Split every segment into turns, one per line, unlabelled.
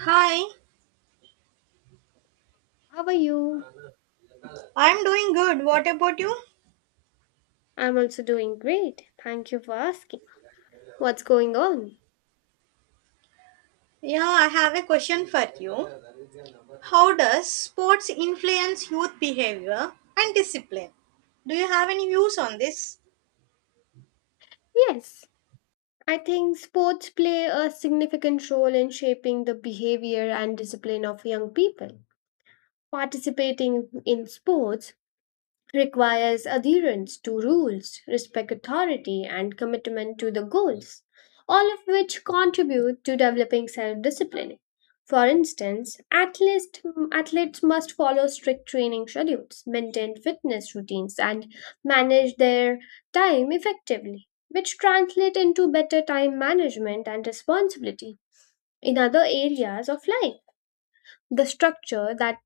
Hi,
How are you?
I'm doing good. What about you?
I'm also doing great. Thank you for asking. What's going on?
Yeah, I have a question for you. How does sports influence youth behavior and discipline? Do you have any views on this?
Yes, I think sports play a significant role in shaping the behavior and discipline of young people. Participating in sports requires adherence to rules, respect authority, and commitment to the goals, all of which contribute to developing self discipline. For instance, athletes must follow strict training schedules, maintain fitness routines, and manage their time effectively, which translate into better time management and responsibility in other areas of life. The structure that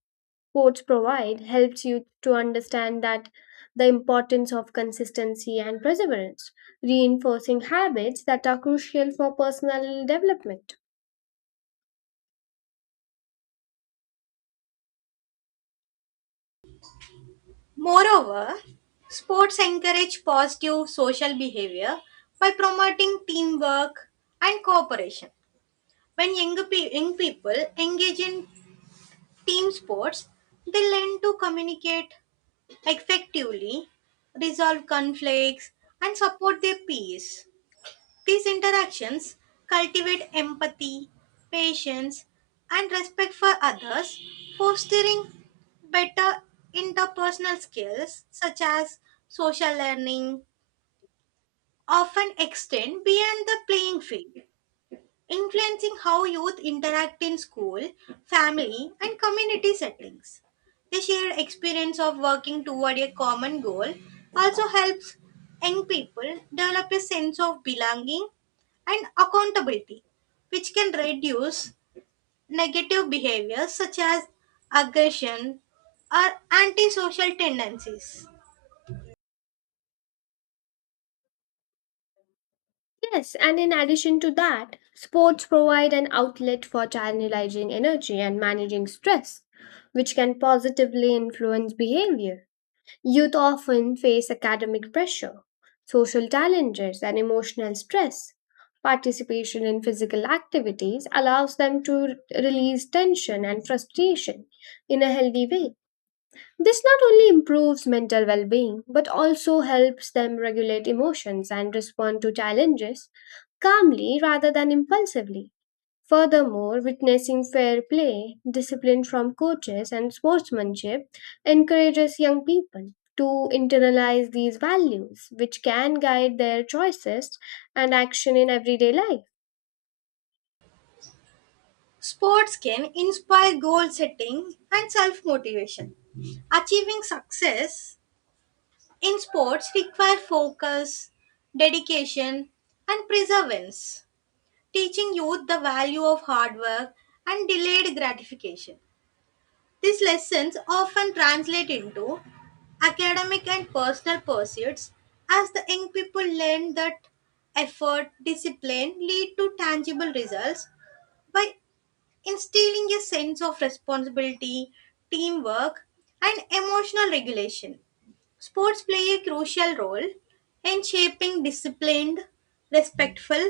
sports provide helps you to understand that the importance of consistency and perseverance, reinforcing habits that are crucial for personal development.
Moreover, sports encourage positive social behavior by promoting teamwork and cooperation. When young people engage in team sports, they learn to communicate effectively, resolve conflicts, and support their peers. These interactions cultivate empathy, patience, and respect for others, fostering better interpersonal skills such as social learning, often extend beyond the playing field influencing how youth interact in school, family, and community settings. The shared experience of working toward a common goal also helps young people develop a sense of belonging and accountability, which can reduce negative behaviors such as aggression or antisocial tendencies.
Yes, and in addition to that, sports provide an outlet for channelizing energy and managing stress, which can positively influence behavior. Youth often face academic pressure, social challenges, and emotional stress. Participation in physical activities allows them to release tension and frustration in a healthy way. This not only improves mental well being but also helps them regulate emotions and respond to challenges calmly rather than impulsively. Furthermore, witnessing fair play, discipline from coaches, and sportsmanship encourages young people to internalize these values, which can guide their choices and action in everyday life.
Sports can inspire goal setting and self motivation. Achieving success in sports require focus, dedication, and perseverance, teaching youth the value of hard work and delayed gratification. These lessons often translate into academic and personal pursuits as the young people learn that effort, discipline lead to tangible results by instilling a sense of responsibility, teamwork, and emotional regulation. Sports play a crucial role in shaping disciplined, respectful,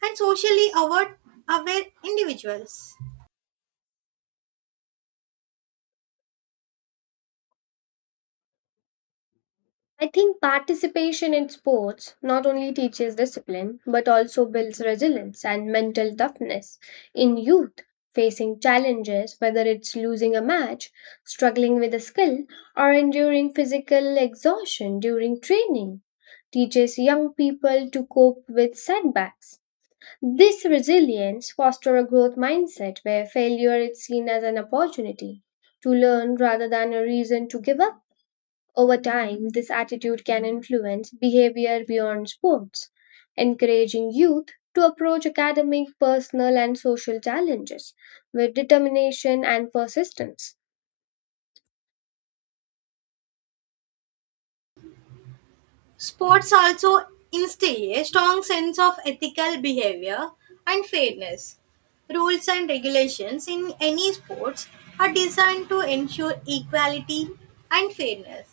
and aware individuals.
I think participation in sports not only teaches discipline but also builds resilience and mental toughness. In youth, facing challenges, whether it's losing a match, struggling with a skill, or enduring physical exhaustion during training, teaches young people to cope with setbacks. This resilience fosters a growth mindset where failure is seen as an opportunity to learn rather than a reason to give up. Over time, this attitude can influence behavior beyond sports, encouraging youth to approach academic, personal, and social challenges with determination and persistence.
Sports also instill a strong sense of ethical behavior and fairness. Rules and regulations in any sports are designed to ensure equality and fairness.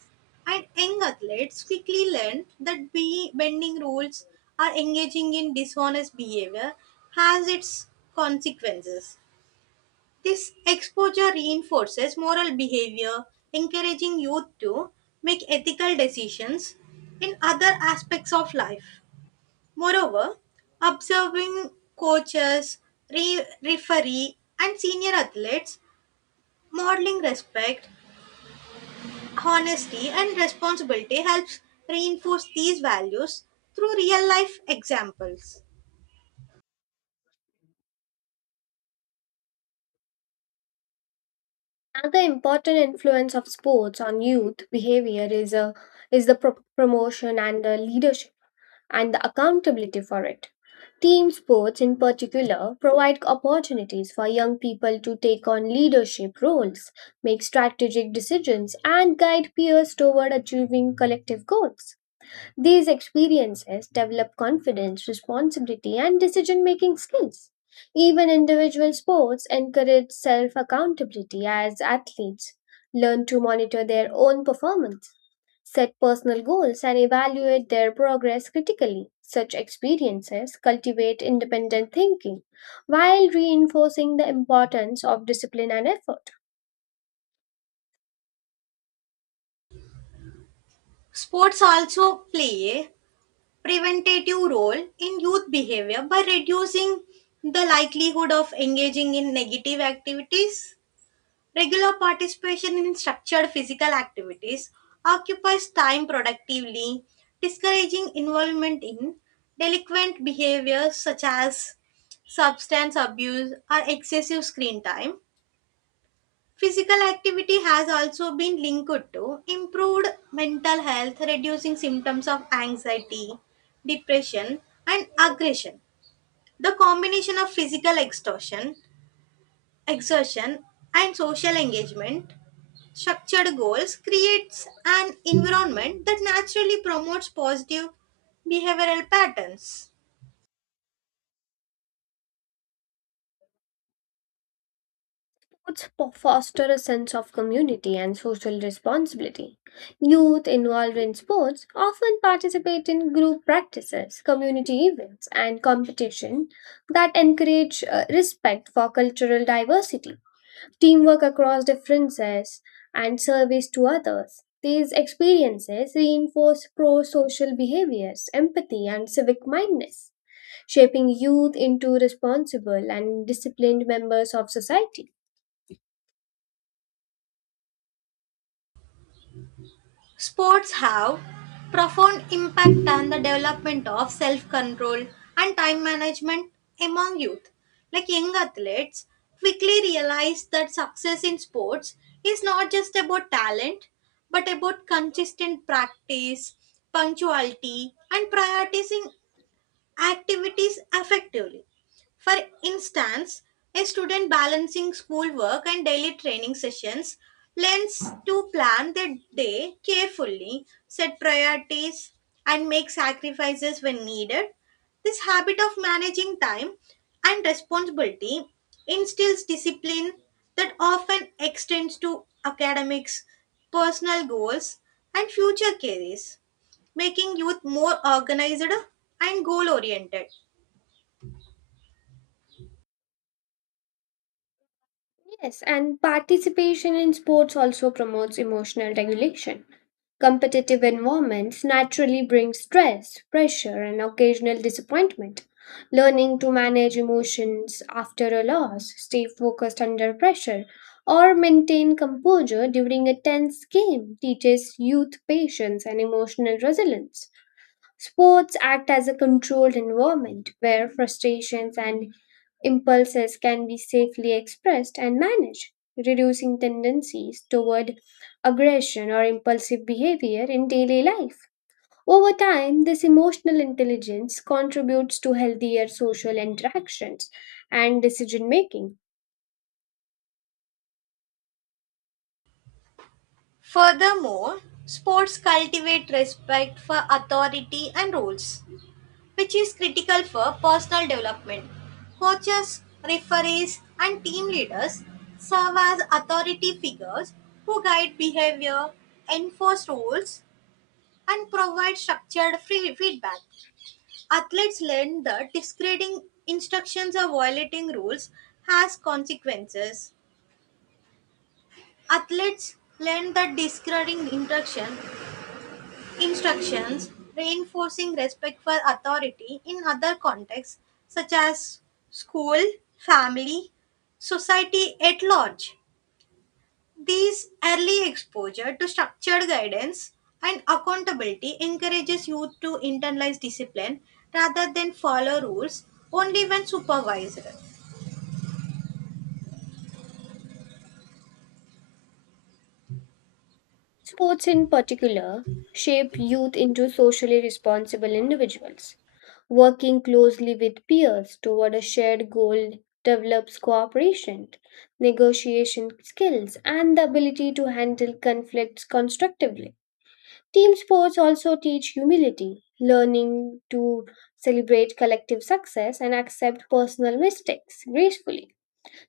And young athletes quickly learn that bending rules or engaging in dishonest behavior has its consequences. This exposure reinforces moral behavior, encouraging youth to make ethical decisions in other aspects of life. Moreover, observing coaches, referee, and senior athletes modeling respect, honesty, and responsibility helps reinforce these values through real life examples.
Another important influence of sports on youth behavior is the promotion and the leadership, and the accountability for it. Team sports, in particular, provide opportunities for young people to take on leadership roles, make strategic decisions, and guide peers toward achieving collective goals. These experiences develop confidence, responsibility, and decision making skills. Even individual sports encourage self accountability as athletes learn to monitor their own performance, set personal goals, and evaluate their progress critically. Such experiences cultivate independent thinking while reinforcing the importance of discipline and effort.
Sports also play a preventative role in youth behavior by reducing the likelihood of engaging in negative activities. Regular participation in structured physical activities occupies time productively, discouraging involvement in delinquent behaviors such as substance abuse or excessive screen time. Physical activity has also been linked to improved mental health, reducing symptoms of anxiety, depression, and aggression. The combination of exertion, and social engagement, structured goals, creates an environment that naturally promotes positive behavioral patterns.
Foster a sense of community and social responsibility. Youth involved in sports often participate in group practices, community events, and competition that encourage respect for cultural diversity, teamwork across differences, and service to others. These experiences reinforce pro social behaviors, empathy, and civic mindedness, shaping youth into responsible and disciplined members of society.
Sports have profound impact on the development of self-control and time management among youth. Like young athletes quickly realize that success in sports is not just about talent but about consistent practice, punctuality and prioritizing activities effectively. For instance, a student balancing schoolwork and daily training sessions learns to plan their day carefully, set priorities, and make sacrifices when needed. This habit of managing time and responsibility instills discipline that often extends to academics, personal goals, and future careers making youth more organized and goal oriented.
Yes, and participation in sports also promotes emotional regulation. Competitive environments naturally bring stress, pressure, and occasional disappointment. Learning to manage emotions after a loss, stay focused under pressure, or maintain composure during a tense game teaches youth patience and emotional resilience. Sports act as a controlled environment where frustrations and impulses can be safely expressed and managed, reducing tendencies toward aggression or impulsive behavior in daily life. Over time, this emotional intelligence contributes to healthier social interactions and decision making.
Furthermore, sports cultivate respect for authority and rules, which is critical for personal development. Coaches, referees, and team leaders serve as authority figures who guide behavior, enforce rules, and provide structured free feedback. Athletes learn that discreting instructions or violating rules has consequences. Athletes learn the discouraging instructions, reinforcing respect for authority in other contexts such as school, family, society at large. These early exposure to structured guidance and accountability encourages youth to internalize discipline rather than follow rules only when supervised.
Sports, in particular, shape youth into socially responsible individuals. Working closely with peers toward a shared goal develops cooperation, negotiation skills, and the ability to handle conflicts constructively. Team sports also teach humility, learning to celebrate collective success and accept personal mistakes gracefully.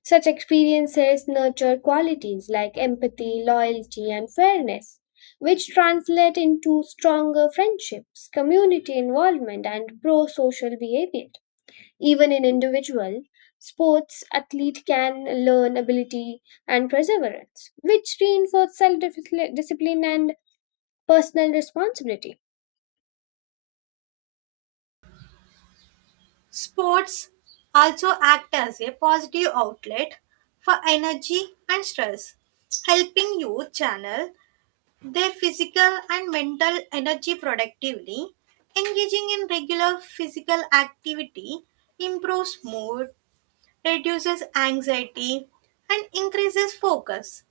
Such experiences nurture qualities like empathy, loyalty, and fairness, which translate into stronger friendships, community involvement, and pro social behavior. Even in individual, sports athlete can learn ability and perseverance, which reinforce self discipline and personal responsibility.
Sports also act as a positive outlet for energy and stress, helping youth channel their physical and mental energy productively. Engaging in regular physical activity improves mood, reduces anxiety, and increases focus,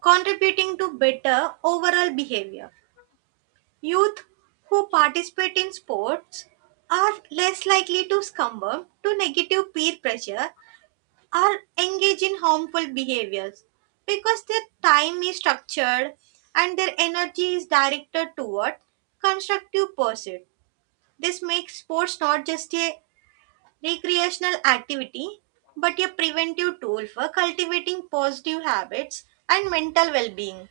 contributing to better overall behavior. Youth who participate in sports are less likely to succumb to negative peer pressure or engage in harmful behaviors because their time is structured and their energy is directed toward constructive pursuit. This makes sports not just a recreational activity but a preventive tool for cultivating positive habits and mental well being.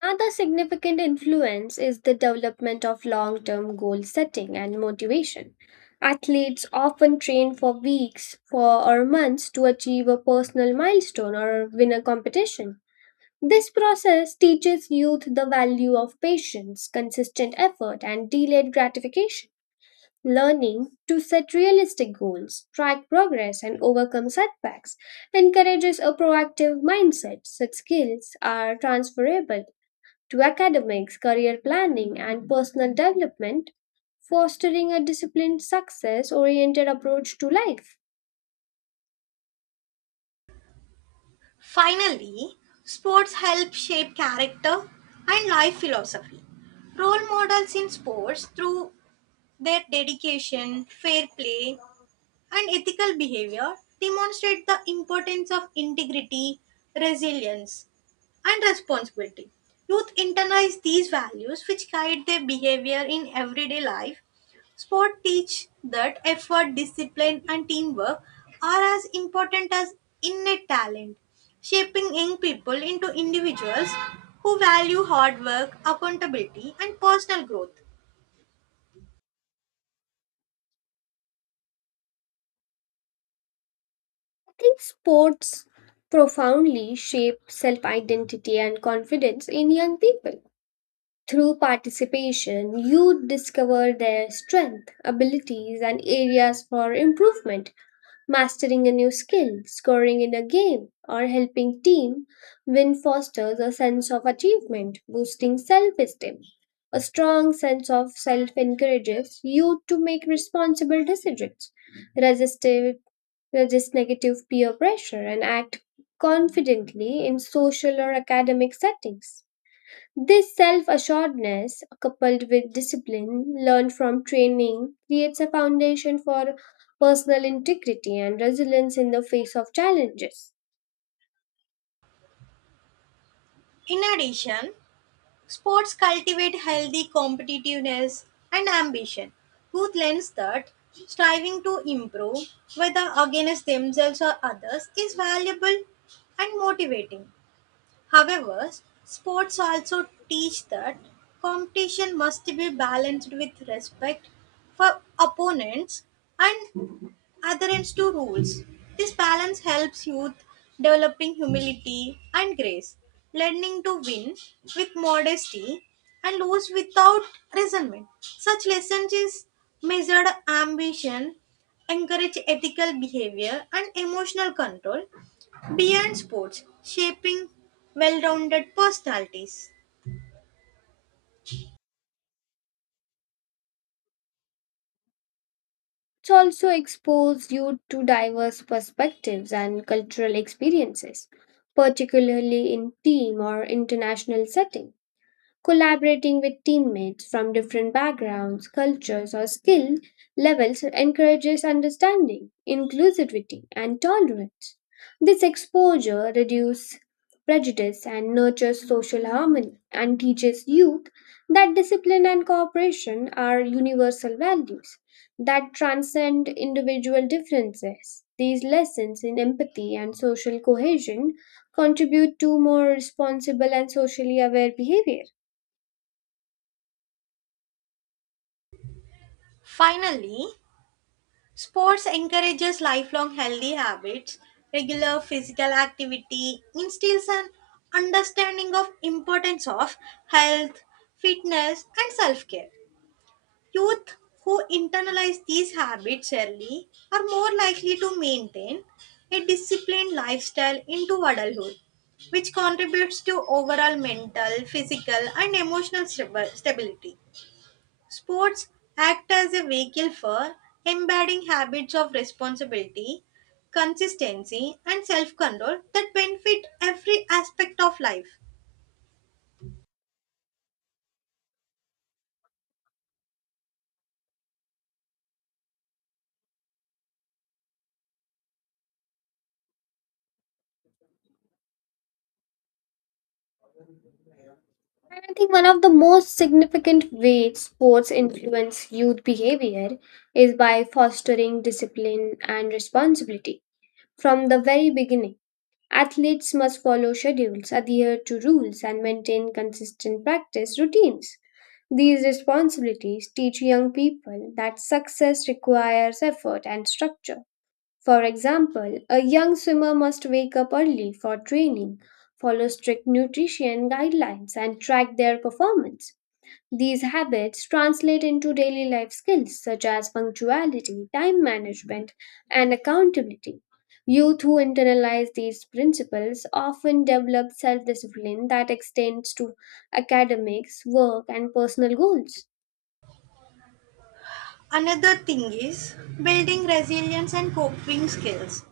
Another significant influence is the development of long term goal setting and motivation. Athletes often train for weeks for, or months to achieve a personal milestone or win a competition. This process teaches youth the value of patience, consistent effort, and delayed gratification. Learning to set realistic goals, track progress, and overcome setbacks encourages a proactive mindset. Such skills are transferable to academics, career planning, and personal development, fostering a disciplined, success oriented approach to life.
Finally, sports help shape character and life philosophy. Role models in sports through their dedication, fair play, and ethical behavior demonstrate the importance of integrity, resilience, and responsibility. Youth internalize these values which guide their behavior in everyday life. Sport teach that effort, discipline, and teamwork are as important as innate talent, shaping young people into individuals who value hard work, accountability, and personal growth.
I think sports profoundly shape self identity and confidence in young people. Through participation, youth discover their strength, abilities, and areas for improvement. Mastering a new skill, scoring in a game, or helping team win fosters a sense of achievement, boosting self-esteem. A strong sense of self encourages you to make responsible decisions, resistive, resist negative peer pressure, and act confidently in social or academic settings. This self assuredness, coupled with discipline learned from training, creates a foundation for personal integrity and resilience in the face of challenges.
In addition, sports cultivate healthy competitiveness and ambition. Youth learns that striving to improve, whether against themselves or others, is valuable and motivating. However, sports also teach that competition must be balanced with respect for opponents and adherence to rules. This balance helps youth developing humility and grace, learning to win with modesty and lose without resentment. Such lessons is measured ambition, encourage ethical behavior and emotional control beyond sports, shaping well-rounded personalities.
It also exposes you to diverse perspectives and cultural experiences, particularly in team or international settings. Collaborating with teammates from different backgrounds, cultures, or skill levels encourages understanding, inclusivity, and tolerance. This exposure reduces prejudice and nurtures social harmony and teaches youth that discipline and cooperation are universal values that transcend individual differences. These lessons in empathy and social cohesion contribute to more responsible and socially aware behavior.
Finally, sports encourages lifelong healthy habits, regular physical activity, instills an understanding of importance of health, fitness and self-care. Youth who internalize these habits early are more likely to maintain a disciplined lifestyle into adulthood, which contributes to overall mental, physical and emotional stability. Sports act as a vehicle for embedding habits of responsibility, consistency, and self control that benefit every aspect of life.
And I think one of the most significant ways sports influence youth behavior is by fostering discipline and responsibility. From the very beginning, athletes must follow schedules, adhere to rules, and maintain consistent practice routines. These responsibilities teach young people that success requires effort and structure. For example, a young swimmer must wake up early for training, follow strict nutrition guidelines, and track their performance. These habits translate into daily life skills such as punctuality, time management, and accountability. Youth who internalize these principles often develop self discipline that extends to academics, work, and personal goals.
Another thing is building resilience and coping skills.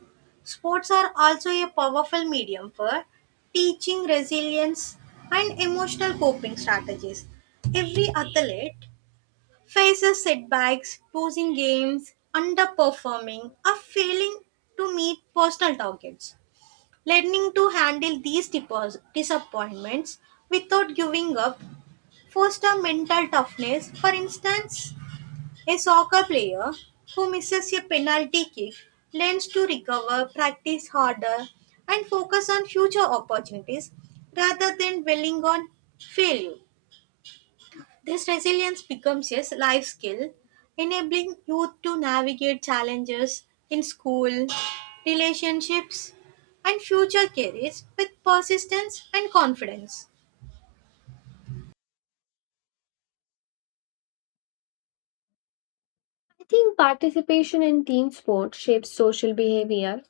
Sports are also a powerful medium for teaching resilience and emotional coping strategies. Every athlete faces setbacks, losing games, underperforming, or failing to meet personal targets. Learning to handle these disappointments without giving up fosters mental toughness. For instance, a soccer player who misses a penalty kick learns to recover, practice harder, and focus on future opportunities rather than dwelling on failure. This resilience becomes a life skill, enabling youth to navigate challenges in school, relationships, and future careers with persistence and confidence.
I think participation in team sports shapes social behavior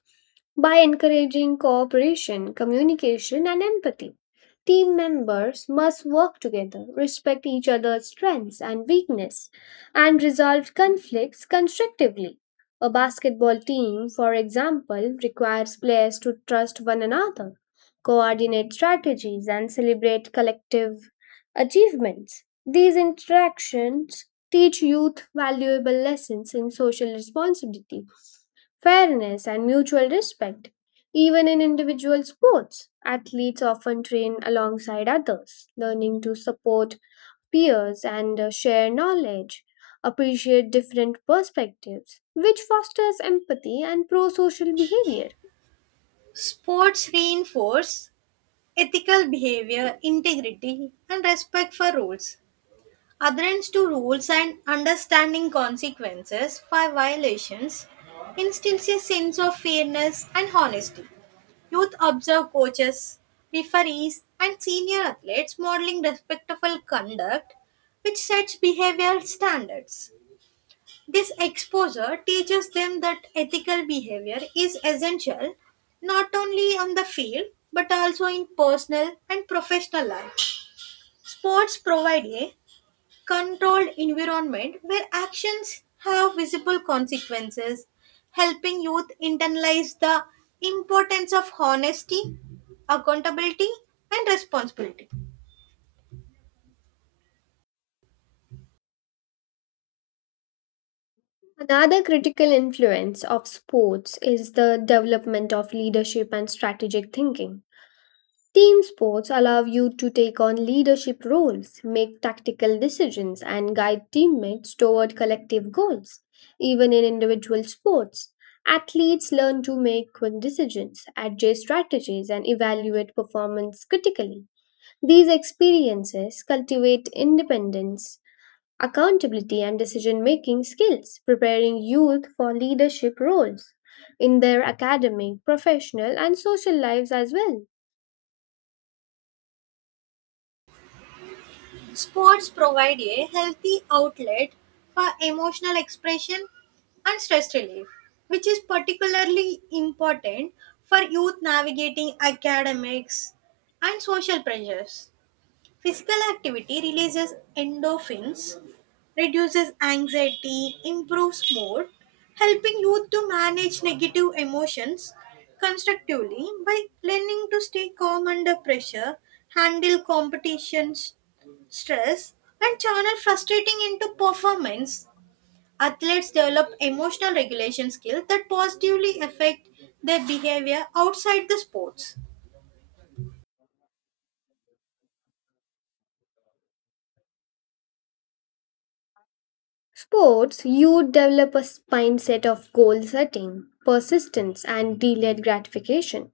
by encouraging cooperation, communication, and empathy. Team members must work together, respect each other's strengths and weakness, and resolve conflicts constructively. A basketball team, for example, requires players to trust one another, coordinate strategies, and celebrate collective achievements. These interactions teach youth valuable lessons in social responsibility, fairness, and mutual respect. Even in individual sports, athletes often train alongside others, learning to support peers and share knowledge, appreciate different perspectives, which fosters empathy and pro social behavior.
Sports reinforce ethical behavior, integrity, and respect for rules. Adherence to rules and understanding consequences for violations instills a sense of fairness and honesty. Youth observe coaches, referees, and senior athletes modeling respectful conduct, which sets behavioral standards. This exposure teaches them that ethical behavior is essential not only on the field but also in personal and professional life. Sports provide a controlled environment where actions have visible consequences, helping youth internalize the importance of honesty, accountability, and responsibility.
Another critical influence of sports is the development of leadership and strategic thinking. Team sports allow you to take on leadership roles, make tactical decisions, and guide teammates toward collective goals. Even in individual sports, athletes learn to make quick decisions, adjust strategies, and evaluate performance critically. These experiences cultivate independence, accountability, and decision making skills, preparing youth for leadership roles in their academic, professional, and social lives as well.
Sports provide a healthy outlet for emotional expression and stress relief, which is particularly important for youth navigating academics and social pressures. Physical activity releases endorphins, reduces anxiety, improves mood, helping youth to manage negative emotions constructively by learning to stay calm under pressure, handle competitions, stress, and channel frustrating into performance. Athletes develop emotional regulation skills that positively affect their behavior outside the sports.
Sports, you develop a mindset of goal setting, persistence, and delayed gratification.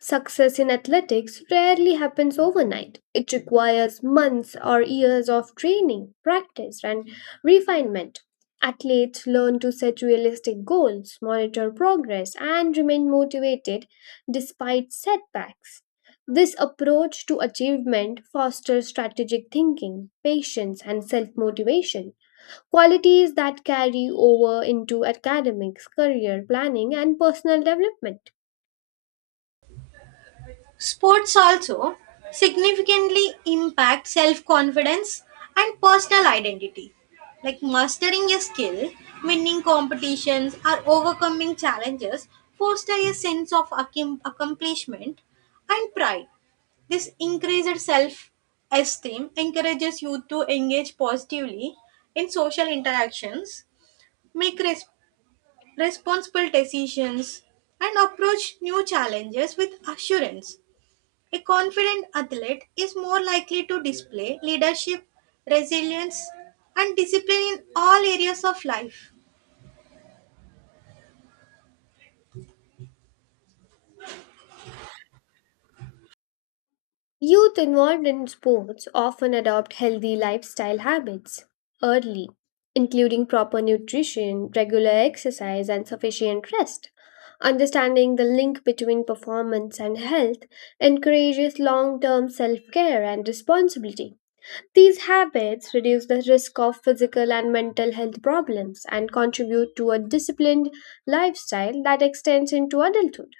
Success in athletics rarely happens overnight. It requires months or years of training, practice, and refinement. Athletes learn to set realistic goals, monitor progress, and remain motivated despite setbacks. This approach to achievement fosters strategic thinking, patience, and self motivation qualities that carry over into academics, career planning, and personal development.
Sports also significantly impact self confidence and personal identity. Like mastering a skill, winning competitions, or overcoming challenges foster a sense of accomplishment and pride. This increased self esteem encourages youth to engage positively in social interactions, make responsible decisions, and approach new challenges with assurance. A confident athlete is more likely to display leadership, resilience, and discipline in all areas of life.
Youth involved in sports often adopt healthy lifestyle habits early, including proper nutrition, regular exercise, and sufficient rest. Understanding the link between performance and health encourages long term self care and responsibility. These habits reduce the risk of physical and mental health problems and contribute to a disciplined lifestyle that extends into adulthood.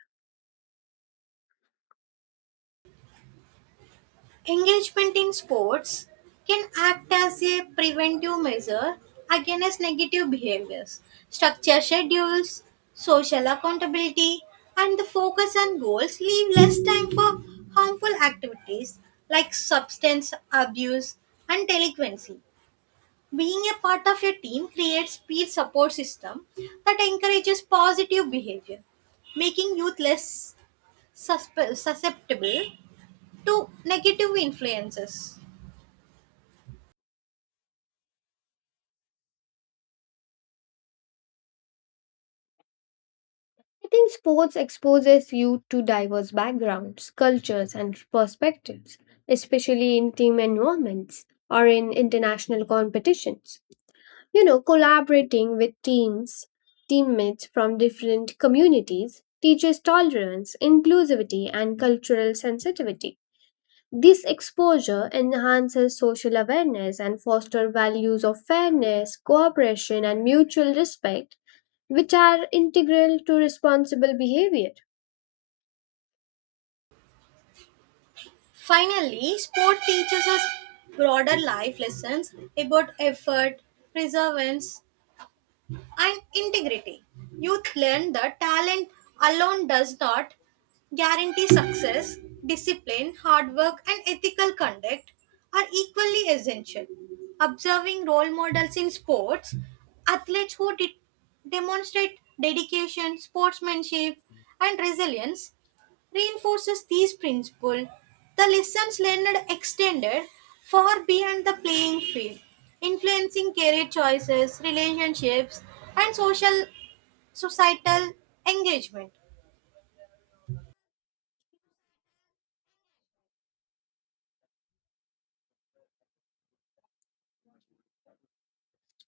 Engagement in sports can act as a preventive measure against negative behaviors. Structure schedules, social accountability, and the focus on goals leave less time for harmful activities like substance abuse and delinquency. Being a part of a team creates peer support system that encourages positive behavior, making youth less susceptible to negative influences.
I think sports exposes you to diverse backgrounds, cultures, and perspectives, especially in team environments or in international competitions. You know, collaborating with teammates from different communities teaches tolerance, inclusivity, and cultural sensitivity. This exposure enhances social awareness and fosters values of fairness, cooperation, and mutual respect, which are integral to responsible behavior.
Finally, sport teaches us broader life lessons about effort, perseverance, and integrity. Youth learn that talent alone does not guarantee success, discipline, hard work, and ethical conduct are equally essential. Observing role models in sports, athletes who demonstrate dedication, sportsmanship, and resilience reinforces these principles. The lessons Leonard extended far beyond the playing field, influencing career choices, relationships, and social societal engagement.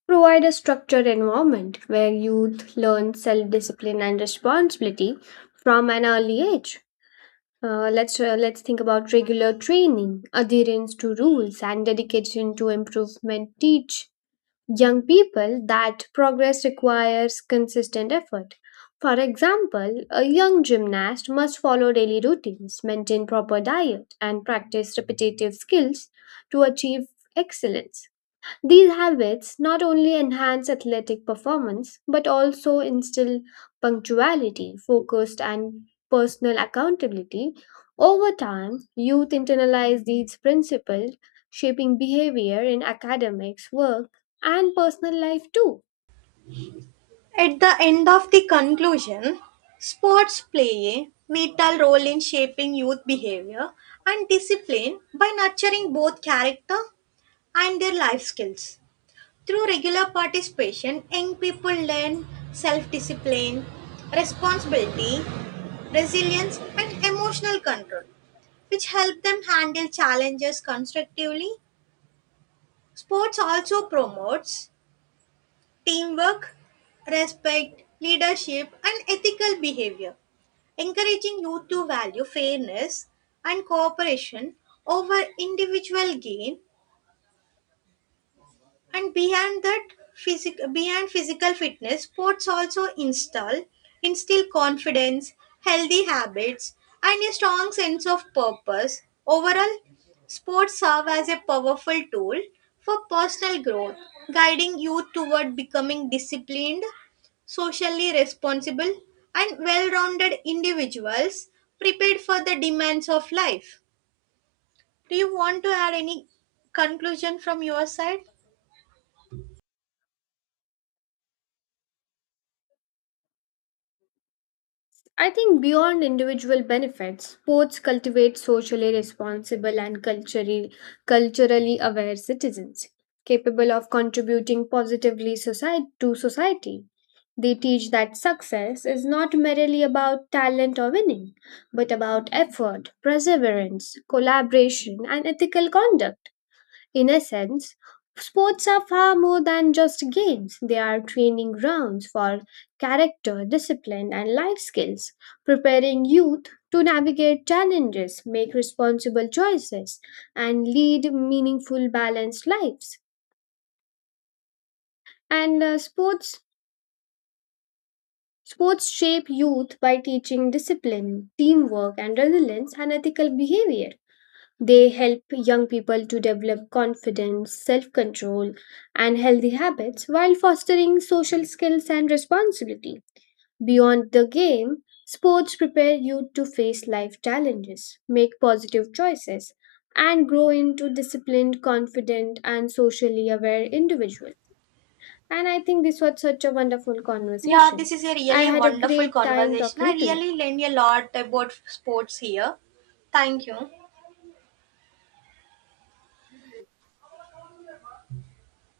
Provide a structured environment where youth learn self discipline and responsibility from an early age. Let's think about regular training, adherence to rules, and dedication to improvement. Teach young people that progress requires consistent effort. For example, a young gymnast must follow daily routines, maintain proper diet, and practice repetitive skills to achieve excellence. These habits not only enhance athletic performance but also instill punctuality, focused, and personal accountability. Over time, youth internalize these principles, shaping behavior in academics, work, and personal life too.
At the end of the conclusion, sports play a vital role in shaping youth behavior and discipline by nurturing both character and their life skills. Through regular participation, young people learn self discipline, responsibility, resilience, and emotional control, which help them handle challenges constructively. Sports also promotes teamwork, respect, leadership, and ethical behavior, encouraging youth to value fairness and cooperation over individual gain. And behind that, behind physical fitness, sports also instill confidence, healthy habits, and a strong sense of purpose. Overall, sports serve as a powerful tool for personal growth, guiding youth toward becoming disciplined, socially responsible, and well rounded individuals prepared for the demands of life. Do you want to add any conclusion from your side?
I think beyond individual benefits, sports cultivate socially responsible and culturally aware citizens, capable of contributing to society. They teach that success is not merely about talent or winning, but about effort, perseverance, collaboration, and ethical conduct. In essence, sports are far more than just games. They are training grounds for character, discipline, and life skills, preparing youth to navigate challenges, make responsible choices, and lead meaningful, balanced lives. And sports shape youth by teaching discipline, teamwork, and resilience and ethical behavior. They help young people to develop confidence, self control, and healthy habits while fostering social skills and responsibility. Beyond the game, sports prepare youth to face life challenges, make positive choices, and grow into disciplined, confident, and socially aware individuals. And I think this was such a wonderful
Yeah,
conversation.
this is a
I
really
had a
wonderful
great time
conversation. I
talking to you.
really learned a lot about sports here. Thank you.